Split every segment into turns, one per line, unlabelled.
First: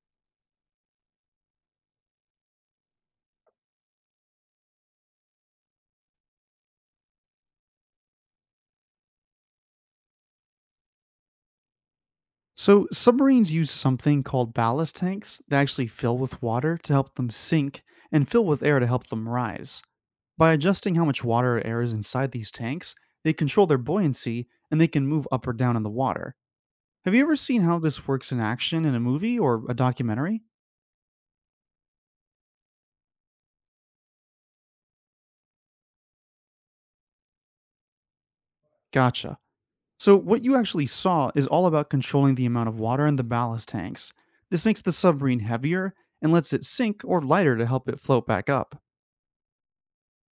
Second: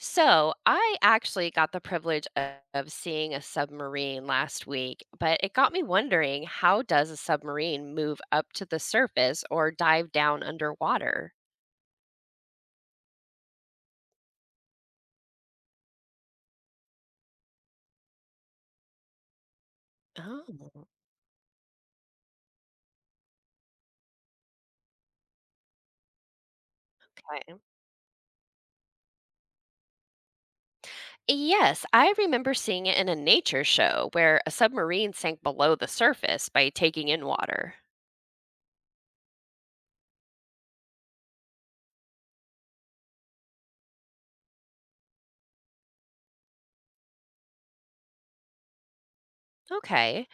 So, I actually got the privilege of seeing a submarine last week, but it got me wondering, how does a submarine move up to the surface or dive down underwater?
So, submarines use something called ballast tanks that actually fill with water to help them sink and fill with air to help them rise. By
Oh,
adjusting how much water or air is inside these tanks, they control their buoyancy and they can move up or down in the water. Have you ever
okay.
seen how this works in action in a movie or a documentary?
Yes, I remember seeing it in a nature show where a submarine sank below the surface by taking in water.
Gotcha. So, what you actually saw is all about controlling the amount of water in the ballast tanks. This makes the submarine heavier and lets it sink or lighter to help it float back up.
Okay.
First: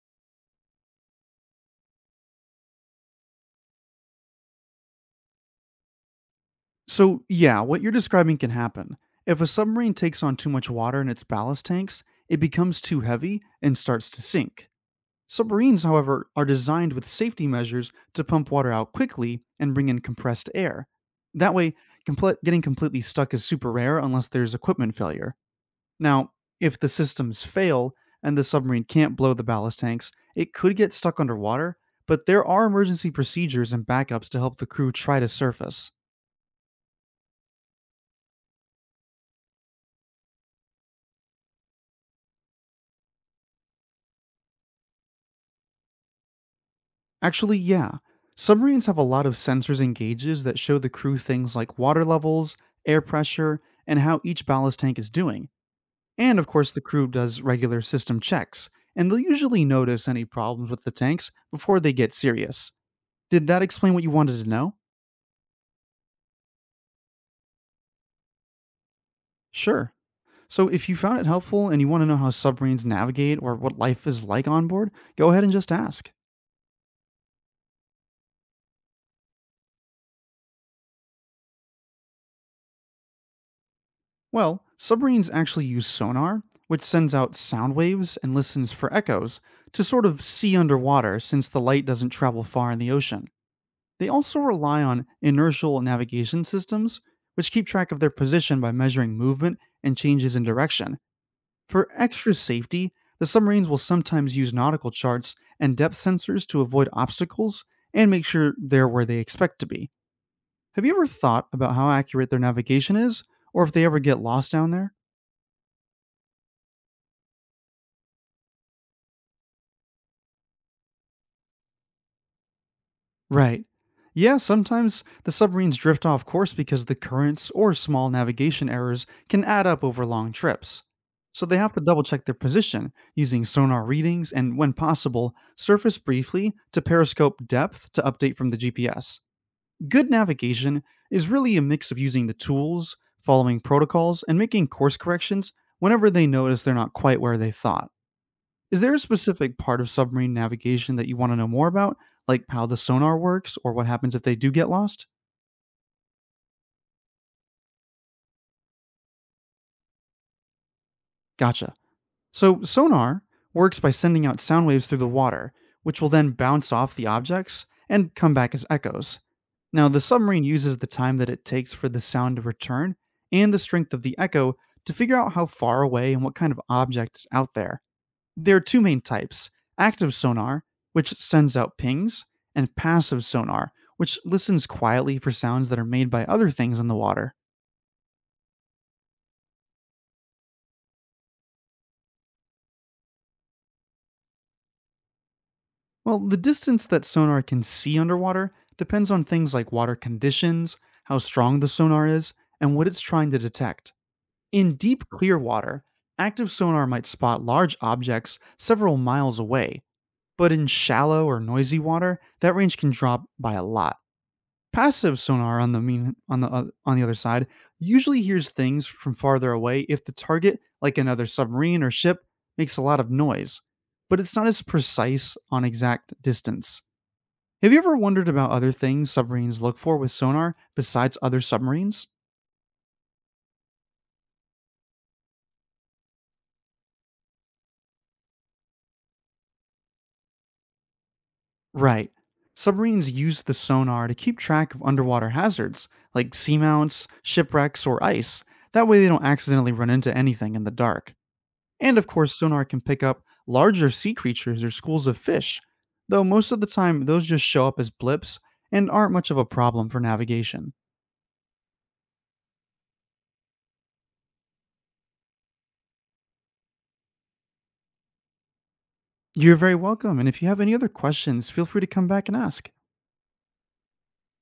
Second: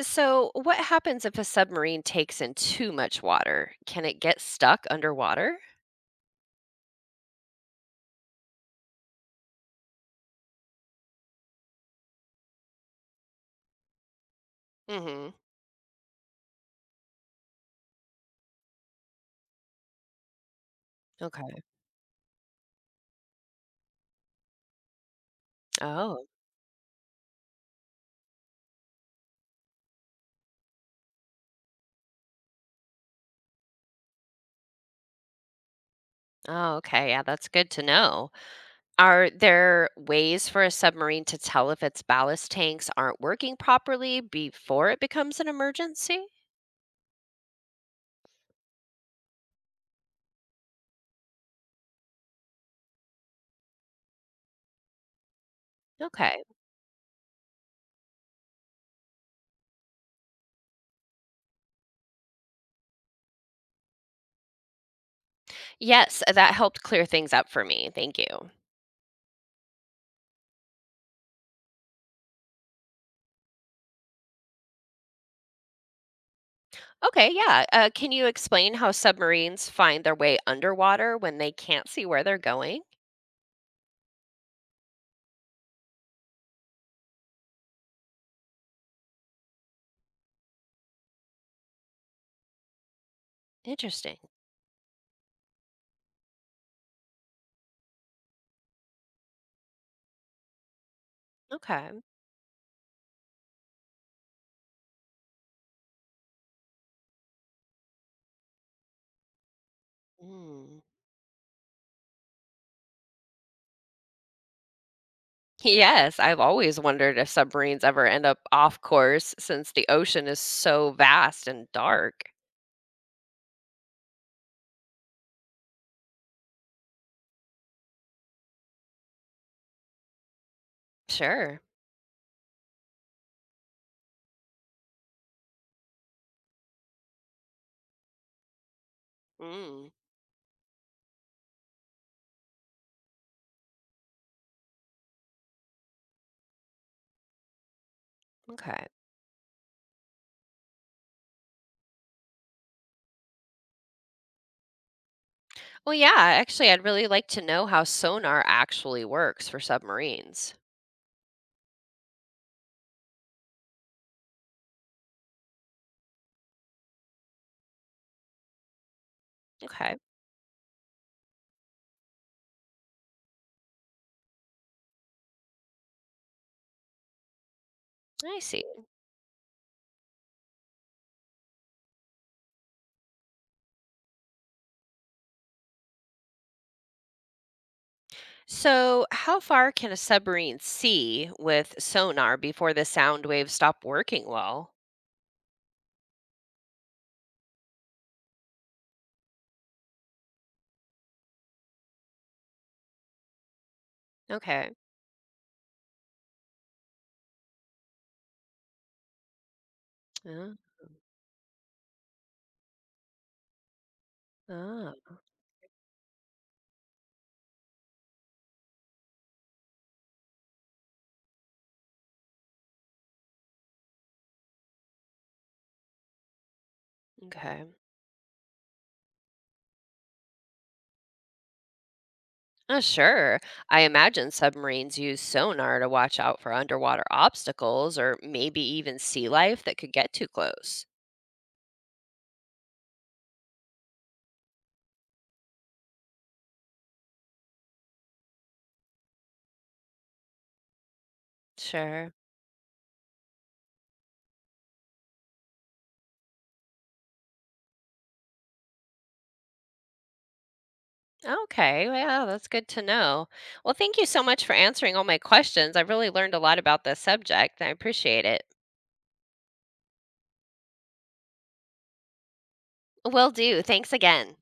So, what happens if a submarine takes in too much water? Can it get stuck underwater?
So, yeah, what you're describing can happen. If a submarine takes on too much water in its ballast tanks, it becomes too heavy and starts to sink.
Mhm.
Submarines, however, are designed with safety measures to pump water out quickly and bring in compressed air.
Okay.
That way, getting completely stuck is super rare unless there's equipment failure.
Oh.
Now, if the systems fail and the submarine can't blow the ballast tanks, it could get stuck underwater, but there are emergency procedures and backups to help the crew try to surface.
Oh, okay. Yeah, that's good to know. Are there ways for a submarine to tell if its ballast tanks aren't working properly before it becomes an emergency?
Actually, yeah. Submarines have a lot of sensors and gauges that show the crew things like water levels, air pressure, and how each ballast tank is doing. And
Okay.
of course, the crew does regular system checks, and they'll usually notice any problems with the tanks before they get serious. Did that explain what you wanted to know?
Yes, that helped clear things up for me. Thank you.
Sure. So, if you found it helpful and you want to know how submarines navigate or what life is like on board, go ahead and just ask.
Okay, yeah. Can you explain how submarines find their way underwater when they can't see where they're going?
Well, submarines actually use sonar, which sends out sound waves and listens for echoes to sort of see underwater since the light doesn't travel far in the ocean. They
Interesting.
also rely on inertial navigation systems, which keep track of their position by measuring movement and changes in direction. For
Okay.
extra safety, the submarines will sometimes use nautical charts and depth sensors to avoid obstacles and make sure they're where they expect to be.
Mm.
Have you ever thought about how accurate their navigation is, or if they ever get lost down there?
Yes, I've always wondered if submarines ever end up off course since the ocean is so vast and dark.
Right. Yeah, sometimes the submarines drift off course because the currents or small navigation errors can add up over long trips. So they
Sure.
have to double check their position using sonar readings and, when possible, surface briefly to periscope depth to update from the GPS.
Mm.
Good navigation is really a mix of using the tools, following protocols, and making course corrections whenever they notice they're not quite where they thought. Is
Okay.
there a specific part of submarine navigation that you want to know more about, like how the sonar works or what happens if they do get lost?
Well, yeah, actually, I'd really like to know how sonar actually works for submarines.
Gotcha. So, sonar works by sending out sound waves through the water, which will then bounce off the objects and come back as echoes. Now,
Okay,
the submarine uses the time that it takes for the sound to return and the strength of the echo to figure out how far away and what kind of object is out there.
I
There are
see.
two main types active sonar, which sends out pings, and passive sonar, which listens quietly for sounds that are made by other things in the water.
So, how far can a submarine see with sonar before the sound waves stop working well?
Well, the distance that sonar can see underwater depends on things like water conditions, how strong the sonar is, and what it's trying to detect.
Okay.
In deep, clear water, active sonar might spot large objects several miles away,
Uh,
but in shallow or noisy water, that range can drop by a lot.
Oh,
Passive sonar on the on the other side usually hears things from farther away if the target, like another submarine or ship, makes a lot of noise, but it's not as precise on exact distance.
okay.
Have you ever wondered about other things submarines look for with sonar besides other submarines?
Oh, sure. I imagine submarines use sonar to watch out for underwater obstacles or maybe even sea life that could get too close.
Right. Submarines use the sonar to keep track of underwater hazards like seamounts, shipwrecks, or ice. That way they don't accidentally run into anything in the dark. And of
Sure.
course, sonar can pick up larger sea creatures or schools of fish, though most of the time those just show up as blips and aren't much of a problem for navigation.
Okay, yeah, that's good to know. Well, thank you so much for answering all my questions. I really learned a lot about this subject. I appreciate it.
You're very welcome, and if you have any other questions, feel free to come back and ask.
Will do. Thanks again.